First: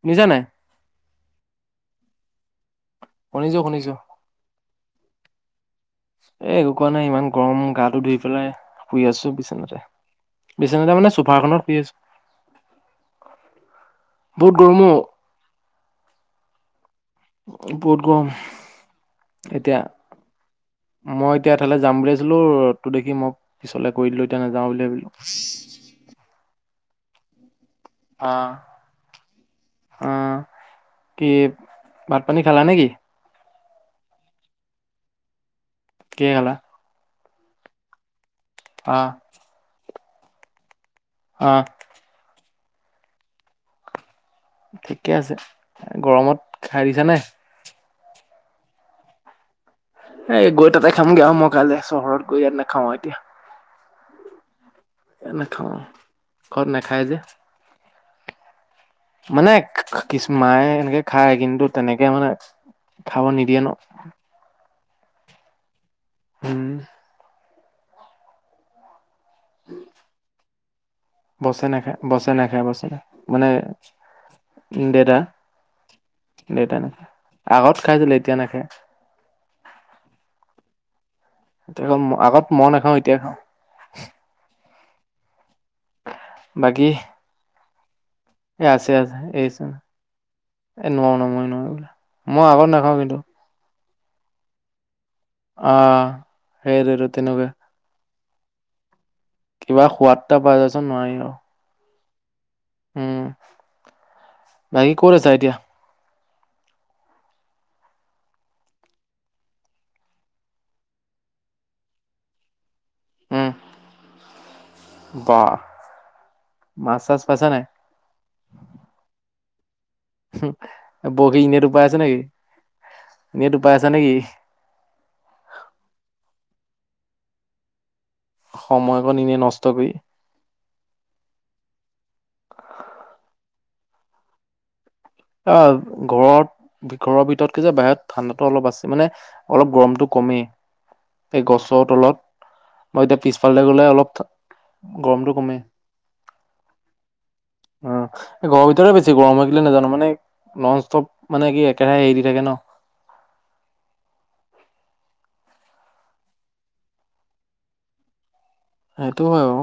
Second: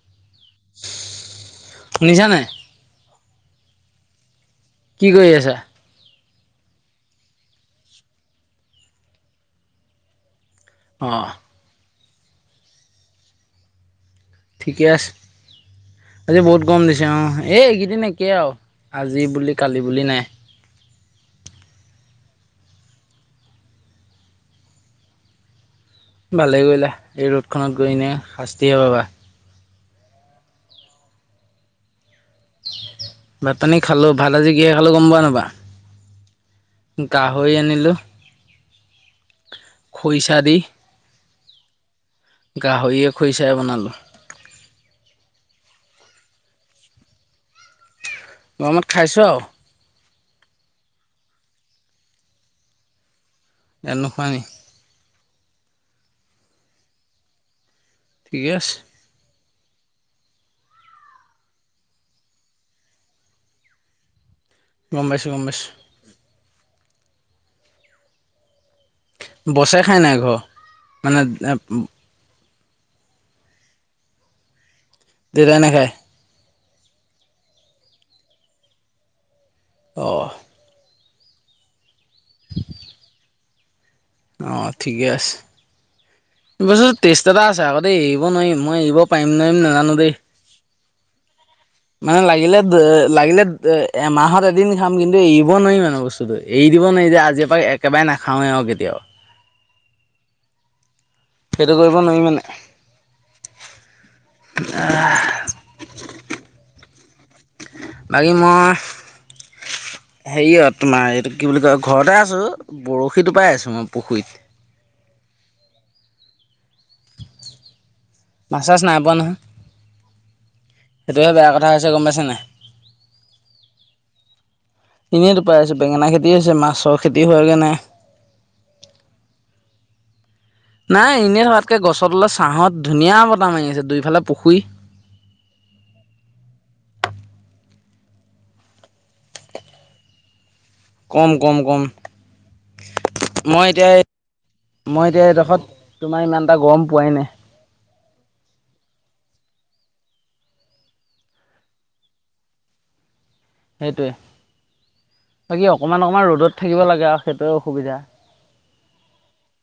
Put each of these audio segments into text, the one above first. শুনিছা নাই? শুনিছা নাই? শুনিছো -শুনিছো। কি কৰি আছা? এ একো কৰা নাই ইমান গৰম গাটো ধুই পেলাই শুই আছো বিচনাতে। বিচনাতে মানে অঁ চোফাখনত শুই আছোঁ বহুত গৰম ঠিকে অ, আছে আজি বহুত গৰম দিছে অ, এই বহুত এইকেইদিন গৰম। একেই আও আজি বুলি এতিয়া কালি বুলি নাই। মই এতিয়া এঠাইলে যাম বুলি আছিলোঁ ৰ'দটো দেখি মই পিছলে কৰি দিলোঁ এতিয়া নেযাও বুলি ভাবিলোঁ। ভালেই কৰিলা এই ৰ'দখনত গৈ এনে শাস্তি হে পাবা। অ, কি ভাত পানী খালা নেকি? ভাত পানী খালোঁ ভাত আজি কিহে খালো গম পোৱা নোপোৱা? কিহে খালা? গাহৰি আনিলোঁ। অহ', খইচা দি। অ', গাহইয়ে খইচাই বনালোঁ। ঠিকে আছে গৰমত খাই দিছা নে? গৰমত খাইছোঁ আও। এ গৈ তাতে খামগে আও মই কাইলে চহৰত গৈ ইয়াত নেখাওঁ আৰ এতিয়া। ইয়াত নোখোৱা নি? এ নাখাওঁ আৰ ঘৰত নাখায় যে। ঠিকে আছ মানে [unintelligible] কি কিচ মায়ে এনেকে খায় কিন্তু তেনেকে মানে খাব নিদিয়ে ন'। গম পাইছোঁ - গম পাইছ উম, বছে খাই নাই ঘ বছে নেখায়- বছে নেখায় বছে নে মানে দেতা। দেতাই নেখায়। দেউতাই নাখাই আগত খাইছিলে এতিয়া নেখাই। অহ', [unintelligible] আগত মৌও নাখাওঁ এতিয়া খাওঁ। অ, ঠিকে আছে বাকী [unintelligible] জাতা আছে আকৌ দেই এৰিব নোৱাৰিম এ মই আছে এৰিব আছে পাৰিম নে এইচ নাজানো দেই। এ নোৱাৰো [unintelligible] মানে আগত লাগিলেদ নাখাওঁ [unintelligible] কিন্তু লাগিলেদ [unintelligible] এমাহত এদিন খাম কিন্তু এৰিব নোৱাৰি মানে আহ বস্তুটো এৰি দিব সেইটোতো নোৱাৰি যে তেনেকুৱা আজিৰ পৰা একেবাৰে নাখাওঁৱে আৰু কেতিয়াও। কিবা সোৱাদটা পাই তাৰছত নোৱাৰি আও। সেইটো কৰিব নোৱাৰি মানে। উম, বাকি ক'ত আছা এতিয়া? বাকী মই হেৰিয় তোমাৰ এইটো কি বুলি কয় ঘৰতে আছো বৰশী উম টুপাই আছো মই পুখুৰীত। বাহ মাছ-চাছ পাইছা নাই? মাছ- চাছ নাই পোৱা নহয়। হম, সেইটোহে বহি বেয়া কথা নেটো পাই হৈছে আছা গম নেকি পাইছে নাই নেটো পাই আছা নেকি? এনেই টুপাই আছো বেঙেনা খেতি হৈছে মাছৰ খেতি হোৱাগে নাই। সময়কণ এনে নষ্ট কৰি। নাই এনেই থকাতকে গছতলত ছাহত ধুনীয়া বতাহ মাৰি আছে দুইফালে পুখুৰী। অ, ঘৰত ঘৰৰ ভিতৰত কি যে বাহিৰত ঠাণ্ডাতটো অলপ আছে মানে অলপ গৰমতটো কমেই কম এই কম কম গছৰ তলত। মই এতিয়া পিছফালে মই গলে এতিয়া অলপ মই এতিয়া গৰমটো কমে। এইডোখৰত তোমাৰ ইমান এটা গৰম পোৱাই নাই উম, এই ঘৰৰ ভিতৰে বেছি গৰম হয় কেলে নাজানো মানে ননষ্টপ মানে কি একেৰাহে হেৰি দি থাকে ন। সেইটোৱে বাকী অকণমান-অকণমান ৰ'দত থাকিব লাগে আৰু সেইটোৱে অসুবিধা। সেইটো হয় আৰু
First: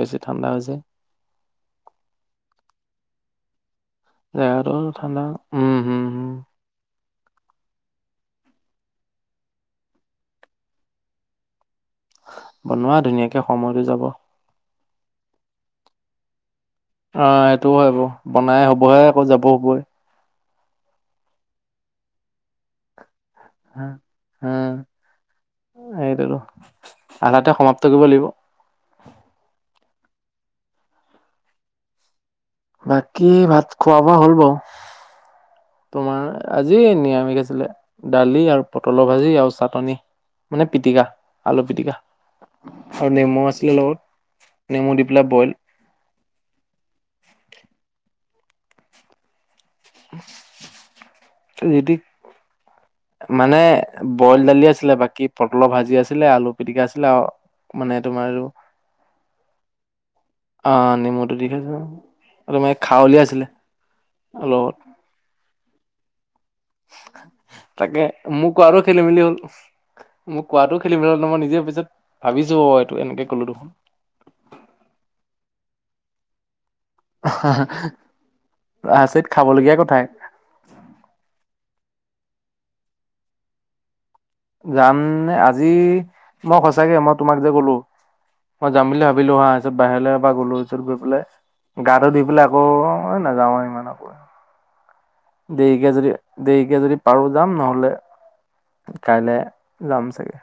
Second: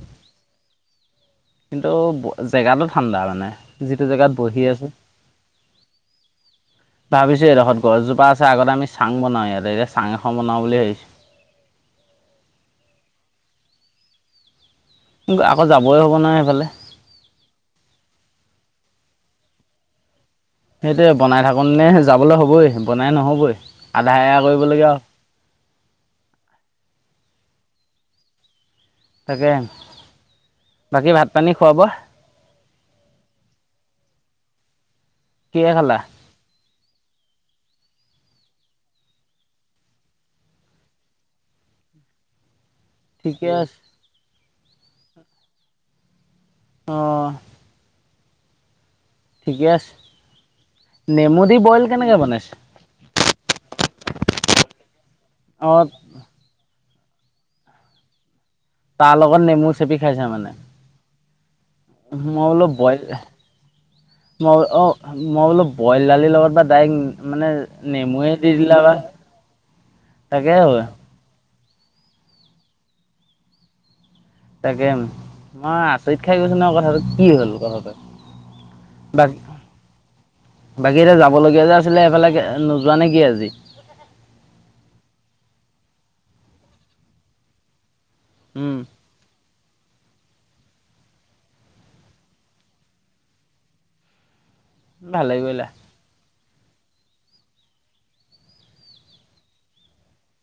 বেছি ঠাণ্ডা হয় যে। কিন্তু জেগাটো ঠাণ্ডা মানে। যিটো জেগাত বহি জেগাতটো আছোঁ ঠাণ্ডা উম, হম-হম। ভাবিছো এইডোখৰ গছজোপা আছে আগতে আমি চাং বনাও ইতে এতিয়া চাং এখন বনাও বুলি ভাবিছো। বনোৱা ধুনীয়াকে সময়তো যাব। আকৌ যাবই হব নহয় সেইফালে। অ, সেইটোও হবই বনাই হবহে আকৌ যাব হবই। সেইটোৱে বনাই থাকোন নে যাবলৈ হ'বই বনাই নহ'ব। হ অহ, সেইটোতো আধাতে সমাপ্ত কৰিব লাগিব। তাকে বাকী ভাত- পানী, খোৱা -বোৱা? বাকী ভাত খোৱা-বোৱা হ'ল বাও। কিহেৰে খালা? আজি নিৰামিষ আছিলে দালি আৰু পটলৰ ভাজি আৰু চাটনি। মানে পিটকা আলু পিটকা। আৰু নেমু ঠিকে আছিলে আছে লগত নেমু দি পেলাই বইল অ', ঠিকে আছে। উম, নেমু দি বইল কেনেকে বনাইছে? মানে বইল দালি আছিলে বাকি পটলৰ অঁ ভাজি আছিলে আলু পিটিকা আছিলে আৰু মানে তোমাৰ তাৰ লগত নেমু চেপি খাইছো মানে। অ, নেমুটো দি খাইছো। মই বোলো তোমাৰ বইল খাৱলি আছিলে মইল লগত অ, মই বোলো বইল দালিৰ লগত বা তাইক মানে তাকে নেমুৱে মোৰ দি কোৱাটো দিলা বা খেলি মেলি হ'ল মোৰ তাকে কোৱাটো হলে। খেলি মেলি হ'ল মই নিজে পিছত ভাবিছো অ, এইটো এনেকে কলো দেখোন। তাকে মই আচৰিত খাই গৈছো ন কথাটো। কি হ'ল আহ কথাটো আচৰিত বাকী খাবলগীয়া কথাই। বাকী এতিয়া যাবলগীয়া যে আছিলে এইফালে নোযোৱা নেকি আজি। জাম আজি মই সঁচাকে মই তোমাক যে কলো। মই উম যাম বুলি ভাবিলো হা তাৰপিছত বাহিৰলৈ এবাৰ গ'লো পিছত গৈ পেলাই গাটো ধুই পেলাই আকৌ নাযাও আৰু ইমান আকৌ। ভালে কৰিলা দেৰিকে যদি - দেৰিকে যদি পাৰো যাম নহলে কাইলৈ যাম চাগে।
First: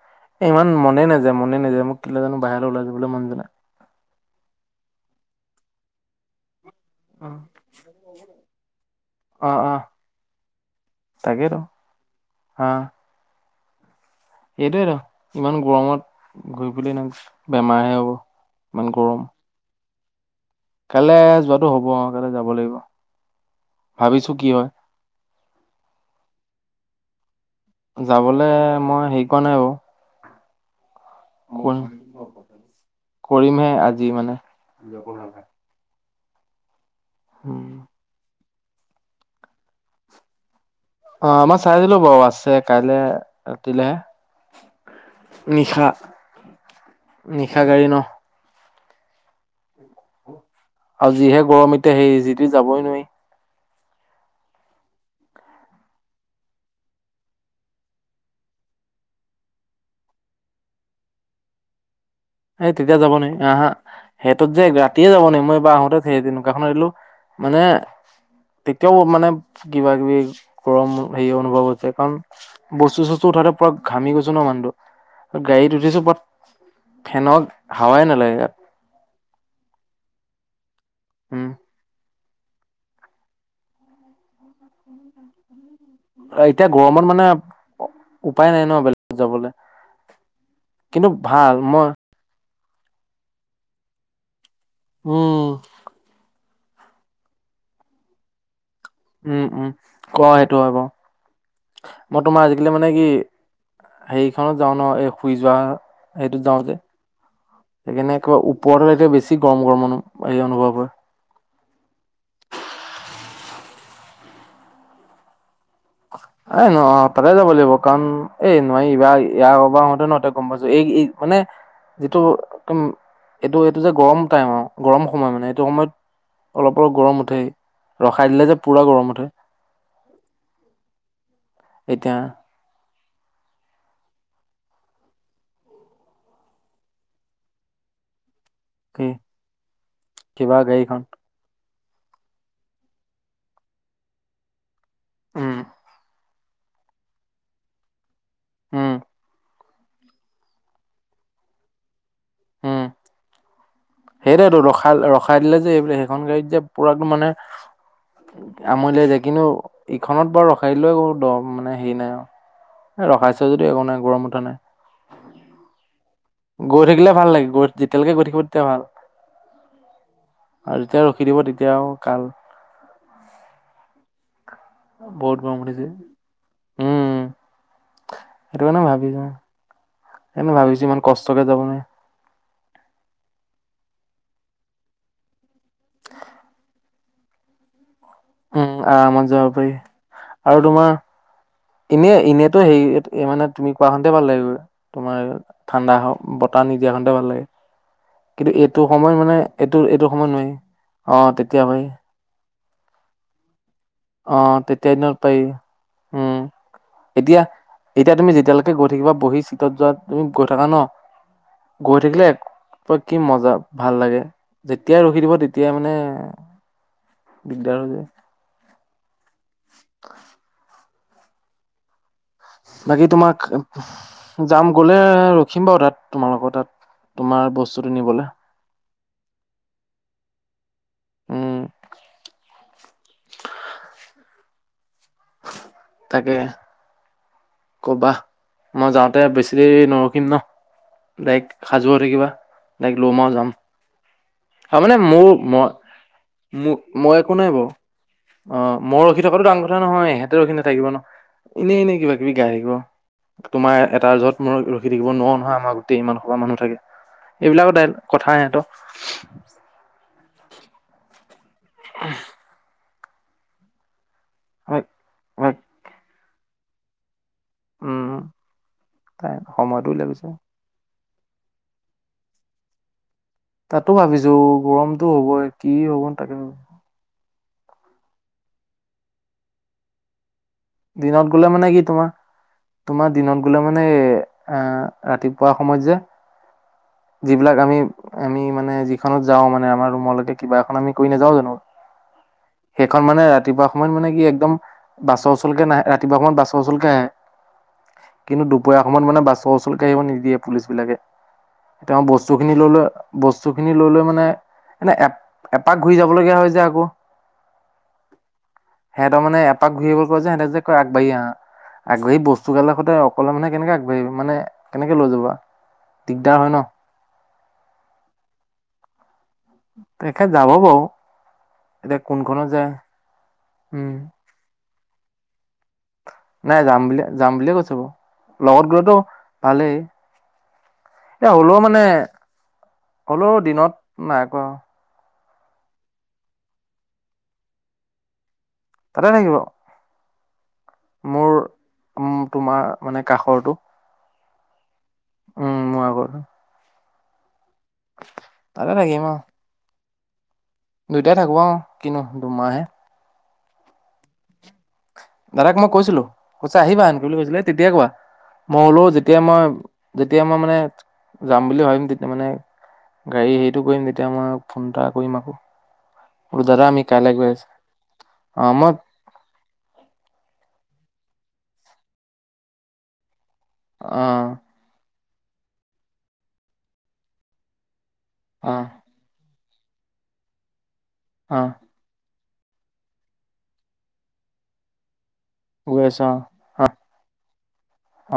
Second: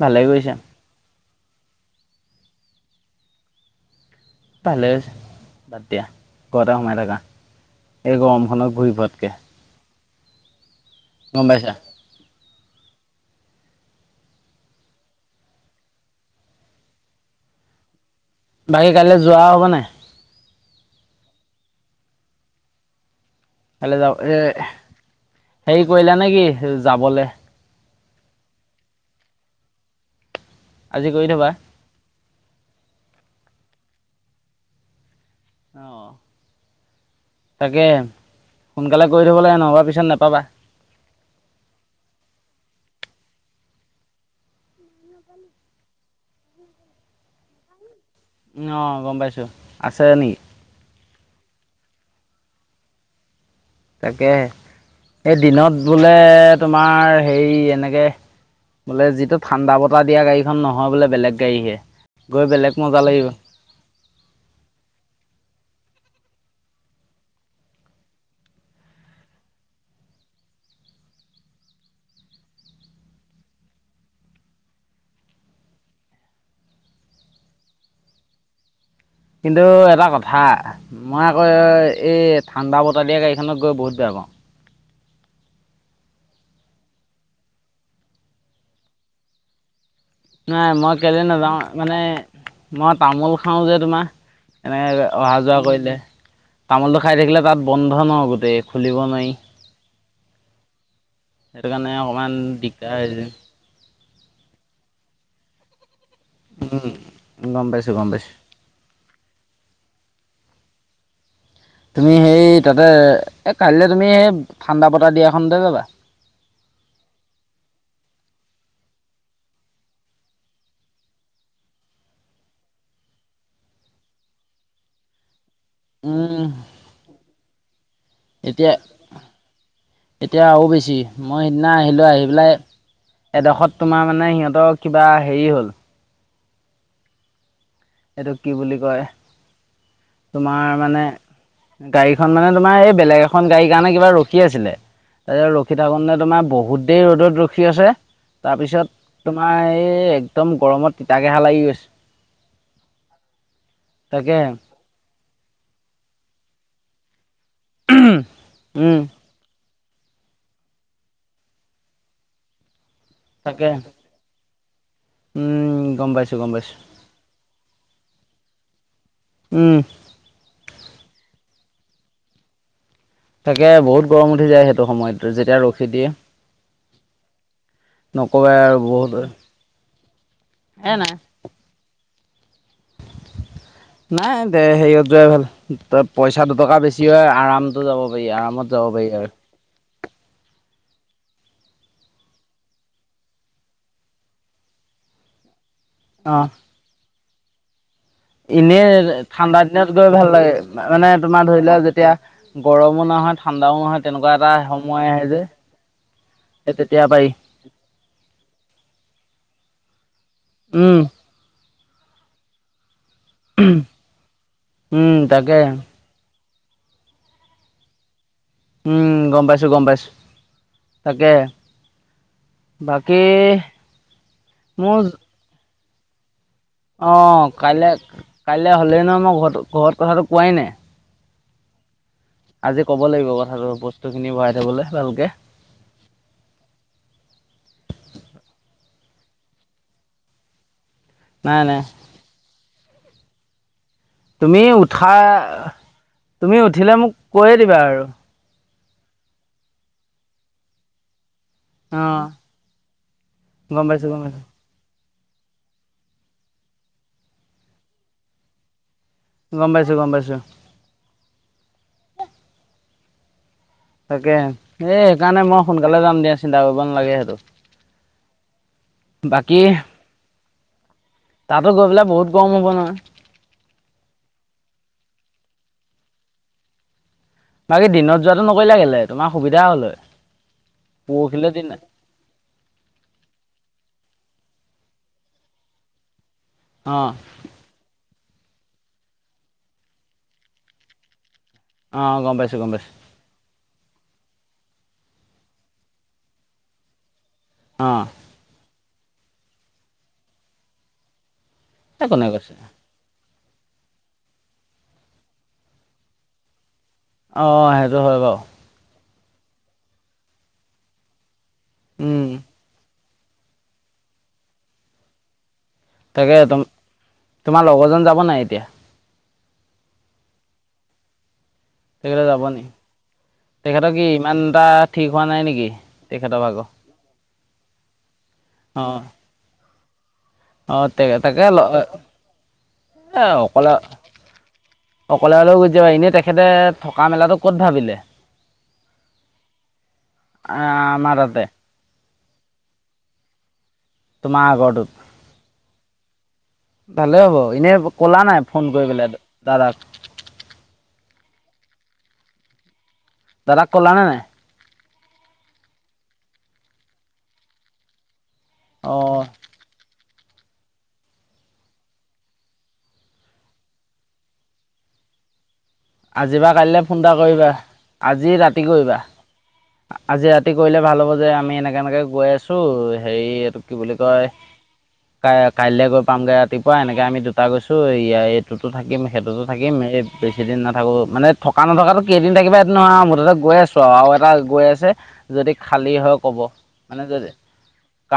ভালে এ কৰিছা ইমান মনে নাযায় - মনে নাযায় মোক কেতিয়া জানো বাহিৰলৈ ওলাই যাবলৈ মন যায়। ভালে হৈছে বাদ দিয়া ঘৰতে সোমাই থাকা নাই এই গৰমখনত ঘূৰি ফুৰোতকে। তাকেতো পাইছা হা এইটোৱেই ত ইমান গৰমত ঘূৰি ফুৰিলে বেমাৰহে হ'ব। ইমান বাকী কাইলৈ যোৱা হ'ব নাই? কাইলৈ যোৱাতটো হ'ব অ, কাইলৈ যাব লাগিব। কাইলে যা ভাবিছো এ কি হয় হেৰি কৰিলা নেকি যাবলে। যাবলৈ মই হেৰি কৰাৱা নাই বাৰু। আজি কৰি থবা [unintelligible] কৰিমহে আজি মানে। অ, উম তাকে সোনকালে কৰি থ'ব লাগে নহ'বা পিছত নেপাবা। অ, মই চাইছিলো বাৰু আছে কাইলে ৰাতিলে। নিশা - নিশা গাড়ী ন। অ, গম পাইছো আছে নেকি? আৰু যিহে গৰম এতিয়া সেই যিটো যাবই নোৱাৰি। তাকেহে এই দিনত বোলে তোমাৰ হেৰি এনেকৈ। বোলে যিটো ঠাণ্ডা বতাহ দিয়া গাড়ীখন নহয় বোলে বেলেগ গাড়ীহে। গৈ বেলেগ এই তেতিয়া মজা যাব লাগিব নোৱাৰি আহা। সিতো যে ৰাতিয়ে যাব নোৱাৰি মই এবাৰ আহোতে সেই নকাখন আহিলো মানে তেতিয়াও মানে কিবা কিবি গৰম হেৰি অনুভৱ হৈছে কাৰণ বস্তু চস্তু উঠাতে পুৰা ঘামি গৈছো ন মানুহটো গাড়ীত উঠিছো বাট ফেনক হাৱাই নালাগে ইয়াত। কিন্তু এটা কথা মই আকৌ উম এই ঠাণ্ডা বতাহ দিয়া গাড়ীখনত গৈ বহুত বেয়া পাও। এতিয়া গৰমত মানে উপায় নাই ন বেলেগত যাবলৈ। নাই মই কেলৈ নাযাও মই মানে মই তামোল খাও যে তোমাৰ। এনেকৈ অহা উম যোৱা কৰিলে তামোলটো খাই থাকিলে তাত বন্ধ ন গোটেই। খুলিব নোৱাৰি উম - উম ক সেইটো হয় বাৰু। সেইটো কাৰণে অকণমান দিগদাৰ হৈছে। হেইৰিখনত যাও ন এই শুই যোৱা সেইটো যাও যে উম, গম পাইছোঁ, গম সেইকাৰনে পাইছোঁ। ও ওপৰ এতিয়া বেছি গৰম-গৰম এই অনুভৱ হয়। তুমি সেই তাতে এ কাইলৈ তুমি সেই ঠাণ্ডা বতাহ দিয়াখনতে যাবা। এ ন তাতে যাব লাগিব কাৰণ এই নোৱাৰি এইবাৰ ইয়াৰব আহোতে নহ গম পাইছো এই। মানে যিটো একদম এইটো এইটো যে গৰম টাইম আৰু গৰম সময় মানে এইটো সময়ত উম, অলপ - অলপ গৰম উঠে ৰখাই দিলে যে এতিয়া পুৰা গৰম উঠে। এতিয়া আৰু বেছি মই সিদিনা আহিলো এতিয়া আহি পেলাই। এডখৰত তোমাৰ মানে সিহঁতৰ কিবা হেৰি হল। এইটো কি বুলি কয় কি কিবা তোমাৰ গাড়ীখন মানে গাড়ীখন মানে তোমাৰ এই বেলেগ এখন গাড়ীৰ কাৰণে কিবা ৰখি আছিলে। উম, তাৰপিছত ৰখি থাকো নে তোমাৰ বহুত দেৰি ৰ'দত ৰখি আছে। উম, তাৰপিছত তোমাৰ এই একদম গৰমত তিতাকেহা লাগি গৈছে। উম, তাকে সেইটোৱেতো ৰখা - ৰখাই দিলে যে এইব সেইখন গাড়ীত যে পুৰা মানে আমনি উম, লাই যায় কিন্তু ইখনত বাৰু ৰখাই দিলোও একো দ মানে হেৰি নাই আৰু। এ ৰখাইছে যদি তাকে একো নাই গৰম উঠা নাই। উম, গম পাইছো। গৈ থাকিলে ভাল লাগে গ যেতিয়ালৈকে গৈ থাকিব তেতিয়া ভাল উম, আৰু যেতিয়া ৰখি দিব তেতিয়া আকৌ কাল তাকে বহুত গৰম উঠি যায় সেইটো সময়ত বহুত গৰম যেতিয়া উঠিছে ৰখি দিয়ে। উম নকবা সেইটো কাৰণে আৰু বহুত ভাবিছো সেইকাৰণে ভাবিছো এ ইমান নাই। কষ্টকে যাব নোৱাৰি নাই দে হেৰিয়ত যোৱাই ভাল পইচা দুটকা বেছি হয় আৰাম যাব পাৰি উম আৰামত যাব পাৰি আৰামত আৰু। যাব পাৰি আৰু তোমাৰ এনেই -এনেইতো হেৰি মানে তুমি কোৱা হতে ভাল লাগিব তোমাৰ ঠাণ্ডা হওঁ অ, বতাহ নিদিয়াহনতে ভাল লাগে। কিন্তু ইনে এইটো সময়ত মানে ঠাণ্ডা এইটো দিনত এইটো গৈ ভাল সময়ত নোৱাৰি লাগে মানে অ তোমাৰ ধৰি তেতিয়া পাৰি লোৱা যেতিয়া গৰমো নহয় ঠাণ্ডাও নহয় তেনেকুৱা অ এটা তেতিয়া সময় দিনত আহে যে পাৰি উম এই তেতিয়া পাৰি। এতিয়া এতিয়া তুমি যেতিয়ালৈকে গৈ থাকিবা বহি চিটত যোৱা তুমি গৈ থাকা ন উম, গৈ থাকিলে [unintelligible] কি মজা ভাল লাগে যেতিয়া উম, ৰখি দিব তাকে তেতিয়াই মানে দিগদাৰ হৈ যায়। উম, গম পাইছোঁ -গম পাইছোঁ তাকে। বাকী তোমাক যাম গ'লে মোৰ ৰখিম বাৰু তাত তোমালোকৰ তাত। অ, তোমাৰ কাইলে বস্তুটো নিবলৈ -কাইলে হলেই নহয় মই ঘৰতো ঘৰত কথাটো কোৱাই নাই। উম, আজি ক'ব লাগিব কথাটো বস্তুখিনি ভৰাই থবলে ভালকে। তাকে। ক'বা মই যাওঁতে বেছি দেৰি নৰখিম ন' নাই ডাইৰেক্ট নাই সাজু হৈ থাকিবা। তাইক ল'ম আও যাম। তুমি হ মানে উঠা মোৰ মই তুমি মো উঠিলে মোক মই একো কৈয়ে নাই বাৰু। দিবা আৰু অ, মই ৰখি থকাটো ডাঙৰ কথা নহয় এহেতে ৰখি নাথাকিব ন'। এনেই এনে কিবা অঁ -কিবি গাই থাকিব তোমাৰ গম পাইছোঁ এটা গম য'ত পাইছোঁ মোৰ ৰখি থাকিব নোৱাৰো নহয় আমাৰ গোটেই ইমান সবা মানুহ থাকে এইবিলাকৰ দায়ী কথা সেহেটো গম পাইছোঁ - গম পাইছোঁ। [unintelligible] তাকে আমাক এই সেইকাৰণে আমাক মই সোনকালে যাম দিয়া চিন্তা কৰিব নালাগে সেইটো। উম, তাই বাকী সময়টো উলিয়া পিছে। তাতো গৈ পেলাই বহুত গৰম হ'ব নহয়। তাতো ভাবিছোঁ গৰমটো হ'বই কি হ'ব তাকে ভাব বাকী দিনত যোৱাটো নকৰিলা কেলেই তোমাৰ সুবিধা হ'ল হয়।। দিনত পৰহিলৈ গ'লে দিন মানে কি তোমাৰ তোমাৰ দিনত গ'লে মানে এই আহভৰাতিপুৱা সময়ত যে অ', যিবিলাক আমি -আমি মানে যিখনত যাওঁ মানে আমাৰ ৰুমলেকে কিবা এখন আমি কৰি নেযাও জানো। অঁ গম পাইছোঁ গম পাইছোঁ সেখন মানে ৰাত ৰাতিপুৱা সময়ত মানে কি একদম বাছৰ ওচলকে নাহে ৰাতিপুৱা সময়ত বাছৰ ওচলকে আহে। অঁ কিন্তু দুপৰীয়া সময়ত মানে বাছৰ ওচৰকে আহিব নিদিয়ে পুলিচ বিলাকে। তেওঁ এই কোনে কৈছে বস্তুখিনি ললোঁ আৰ বস্তু খিনি লৈ -লৈ মানে এনে এপ - এপাক ঘূৰি যাব লগীয়া হয় যে আকৌ। অ, সেইটো হয় বাও। সিহতৰ মানে এপাক ঘূৰি আহ [unintelligible] কয় যে সিহঁতে যে কৈ আগবাঢ়ি আহা। আগবাঢ়ি উম। বস্তু গালৰ সৈতে প্ৰলম মানে কেনেকে আগবাঢ়ি মানে কেনেকে লৈ যাবা? তাকে দিগদাৰ হয় ন তম তোমাৰ লগৰজন যাব নাই এতিয়া? তেখেত যাব বাওঁ। তেখেতে যাব নি? তেখেতৰ উম কি ইমান এটা ঠিক হোৱা নাই নেকি? তেখেতৰ নাই ভাগৰ যাম বুলি যাম বুলিয়ে কৈছো বাৰু বলগত গলেতো অঁ ভালেই। অঁ এয়া তাকে হ'লেও মানে, হ'লেও দিনত নাই কৰা আৰু। অকলে-লে গুচি যাবা এনেই তেখেতে থকা মেলাটো ক'ত ভাবিলে? তাতে থাকিব। আ আমাৰ মোৰ তাতে। উম, তোমাৰ মানে কাষৰটো। তোমাৰ আগৰটোক উম, মোৰ আগত হয়। ভালে হ'ব এনে কলা নাই ফোন তাতে কৰি থাকিম পেলাই আৰু দাদাক? দুইটাই থাকো অহ কিনো দুমাহে। দাদাক ক'লা নে নাই? দাদাক মই কৈছিলো কৈছে আহিবা সেনকে বুলি কৈছিলে এ ই তেতিয়া কোৱা মই হলো যেতিয়া অঁ মই যেতিয়া মই মানে যাম বুলি ভাবিম তেতিয়া মানে গাড়ী হেৰীটো কৰিম তেতিয়া মই ফোন এটা কৰিম আকৌ। আজি বোলো বা দাদা কাইলে আমি ফোন কাইলৈ এটা গৈ আছো কৰিবা আজি অ ৰাতি মই কৰিবা। আ আজি ৰাতি কৰিলে ভাল হ'ব যে আমি এনেকে এনেকে গৈ আছোঁ হেৰী এইটো কি বুলি অ কয়? কাই কাইলে গৈ পামগে ৰাতিপুৱা এনেকে আমি দু দুটা গৈছো এইয়া অ এইটোতো থাকিম সেইটোতো থাকিম এই বেছিদিন নাথাকো মানে অ থকা নথকাতো কেইদিন থাকিবা সেইটো নহয় আৱ মুঠতে গৈ আছোঁ আৱ আৰু এটা গৈ আছে। যদি গৈ খালি আছো হয় ক'ব? অ অ মানে যদি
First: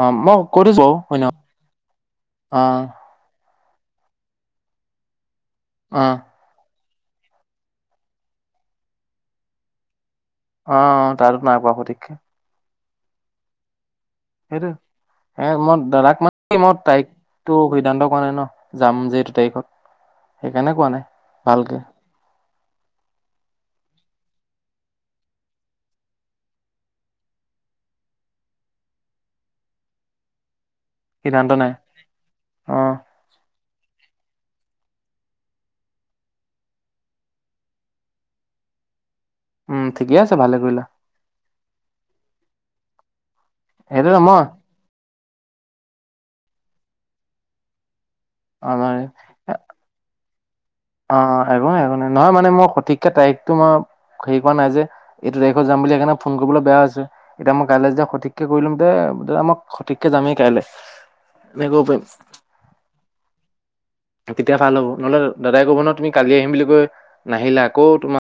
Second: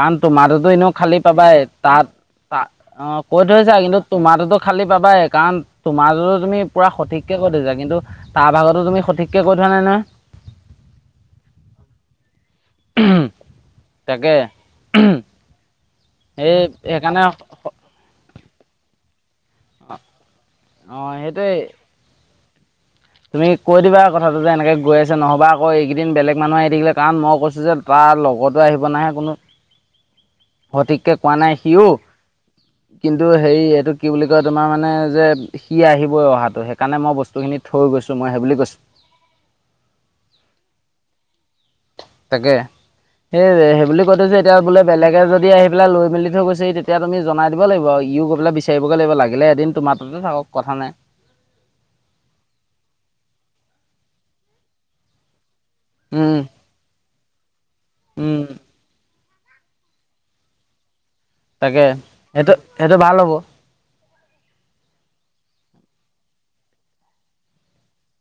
অ মই কৈ তোমাৰটোতো দিছো এনেও বাৰু হয় খালি ন পাবাই। তাত অ তা অহ কৈ থৈছা কিন্তু তোমাৰটোতো খালি পাবাই কাৰণ অ তোমাৰটোতো তুমি পুৰা সঠিককে কৈ থৈছা কিন্তু তাৰ ভাগৰটো তুমি সঠিককে কৈ থোৱা নাই নহয়। অঁ তাতো নাই কোৱা সঠিককে। উমহ তাকে সেইটো উমহ। এ মই দাদাক মানে কি মই তাৰিখটো সিদ্ধান্ত কৰা নাই ন যাম যিটো তাৰিখত। সেইকাৰণে কোৱা অঁ নাই সেইটোৱেই ভালকে। তুমি কৈ দিবা কথাটো যে এনেকে গৈ আছে নহ'বা আকৌ এইকেইদিন বেলেগ মানুহ আহি থাকিলে কাৰণ মই কৈছোঁ যে তাৰ লগতো আহিব নাহে কোনো [inaudible] সঠিককে কোৱা নাই সিও অ কিন্তু হেৰী এইটো কি বুলি কয় তোমাৰ মানে যে সি আহিবই অহাটো সেইকাৰণে মই বস্তুখিনি থৈ গৈছোঁ মই সেইবুলি কৈছোঁ। উম ঠিকে আছে ভালে কৰিলা। তাকে, সেই সেই বুলি সেইটো কৈ থৈছে নহয় এতিয়া বোলে বেলেগে যদি আহি পেলাই লৈ মেলি থৈ গৈছে তেতিয়া তুমি জনাই দিব লাগিব। ইউ গৈ পেলাই আমাৰ বিচাৰিবগে লাগিব লাগ লাগিলে এদিন তোমাৰ তাতে থাকক কথা নাই। অঁ একো নাই একো নাই। নহয় মানে মই সঠিককে তাৰিখটো মই হেৰী কৰা নাই যে এইটো তাৰিখত যাম বুলি। সেইকাৰণে ফোন কৰিবলৈ বেয়া হৈছে। এতিয়া মই কাইলৈ যেতিয়া সঠিককে কৰি লম দে দাদা মই সঠিককে যামেই কাইলে। তাকে সেইটো সেইটো ভাল হ'ব। তেতিয়া ভাল হ'ব নহ'লে দাদাই ক'ব ন তুমি কালি আহিম বুলি কৈ নাহিলা। আকৌ তোমাৰ